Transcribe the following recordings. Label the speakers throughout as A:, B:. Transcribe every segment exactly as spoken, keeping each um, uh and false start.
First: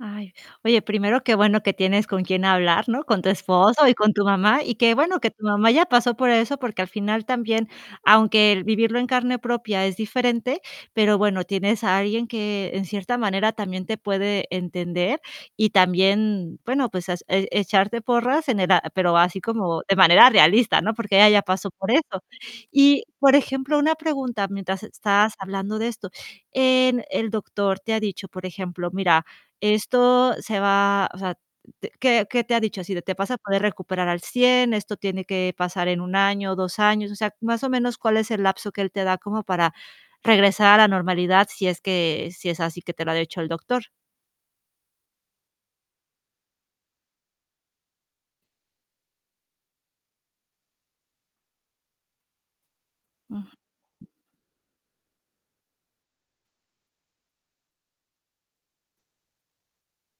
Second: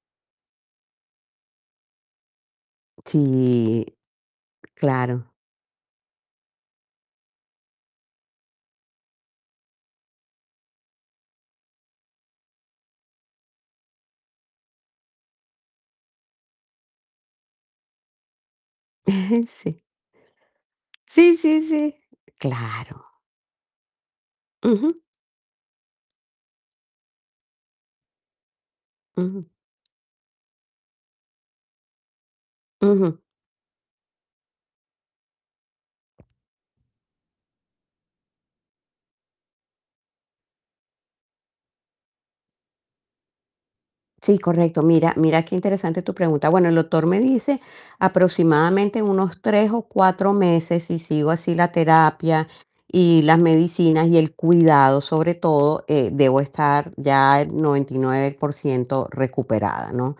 A: Ay, oye, primero qué bueno que tienes con quién hablar, ¿no? Con tu
B: Sí,
A: esposo y con tu mamá y que bueno que
B: claro.
A: tu mamá ya pasó por eso, porque al final también, aunque el vivirlo en carne propia es diferente, pero bueno, tienes a alguien que en cierta manera también te puede entender y también, bueno, pues has e echarte porras en el a pero así
B: Sí.
A: como de manera realista, ¿no? Porque ella
B: Sí,
A: ya
B: sí,
A: pasó por
B: sí,
A: eso. Y
B: claro.
A: por ejemplo, una pregunta mientras
B: Ujú.
A: estás hablando de esto. En el doctor te ha dicho, por ejemplo: "Mira,
B: Ujú.
A: esto se va", o sea, te ¿qué qué te ha dicho? Así de: "Te
B: Ujú.
A: vas a poder recuperar al cien, esto tiene que pasar en un año, dos años". O sea, más o menos, ¿cuál es el lapso que él te da como para regresar a la normalidad, si es que, si es así que te lo ha dicho el doctor?
B: Sí, correcto. Mira mira qué interesante tu pregunta. Bueno, el doctor me dice aproximadamente en unos tres o cuatro meses, si sigo así la terapia y las
A: Ujú.
B: medicinas y el cuidado, sobre todo, eh, debo estar ya el noventa y nueve por ciento recuperada, ¿no?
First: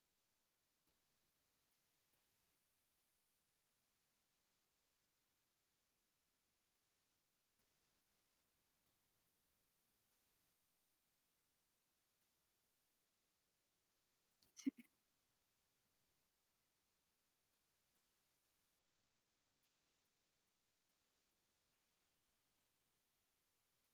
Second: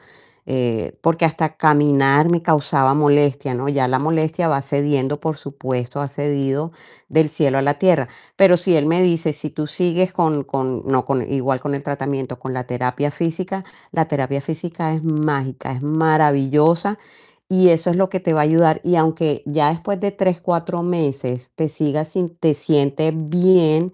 B: Eh, porque hasta caminar me causaba molestia, ¿no? Ya la molestia va cediendo, por supuesto, ha cedido del cielo a la tierra. Pero si él me dice: "Si tú sigues con con, no con igual con el tratamiento, con la terapia física, la terapia
A: Sí.
B: física es mágica, es maravillosa y eso es lo que te va a ayudar". Y aunque ya después de tres, cuatro meses te sigas sin te sientes bien,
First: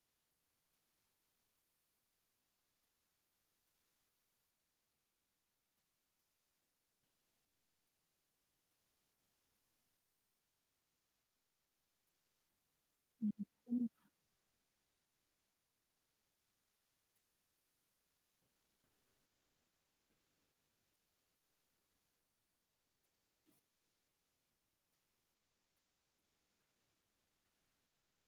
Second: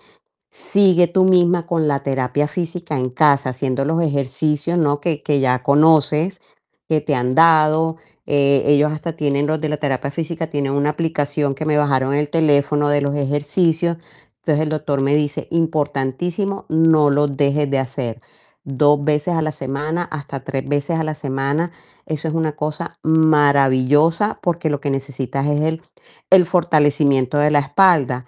B: sigue tú misma con la terapia física en casa, haciendo los ejercicios, ¿no?, que que ya conoces, que te han dado. Eh, ellos hasta tienen, los de la terapia física, tienen una aplicación que me bajaron el teléfono de los
A: Ujú.
B: ejercicios. Entonces, el doctor me dice: "Importantísimo, no lo dejes de hacer dos veces a la semana, hasta tres veces a la semana, eso es una cosa maravillosa, porque lo que necesitas es el el fortalecimiento de la espalda".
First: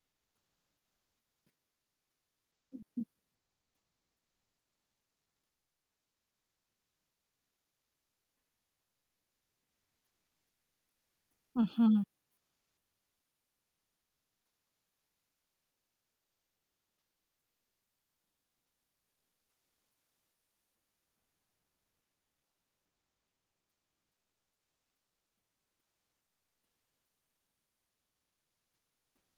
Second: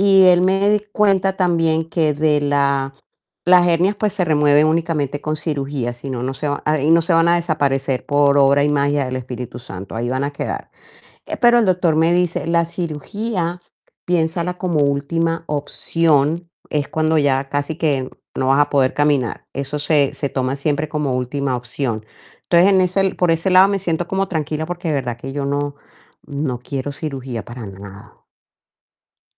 B: Y él me di cuenta también que de la
A: Ujú.
B: las hernias, pues se remueven únicamente con cirugía, si no, no se va ahí no se van a desaparecer por obra y magia del espíritu santo, ahí van a quedar. Pero el doctor
A: Ujú.
B: me dice: "La cirugía piénsala como última opción, es cuando ya casi que no vas a poder caminar". Eso se se toma siempre como última opción. Entonces, en ese por ese lado me siento como tranquila, porque de verdad que yo no no quiero cirugía para nada.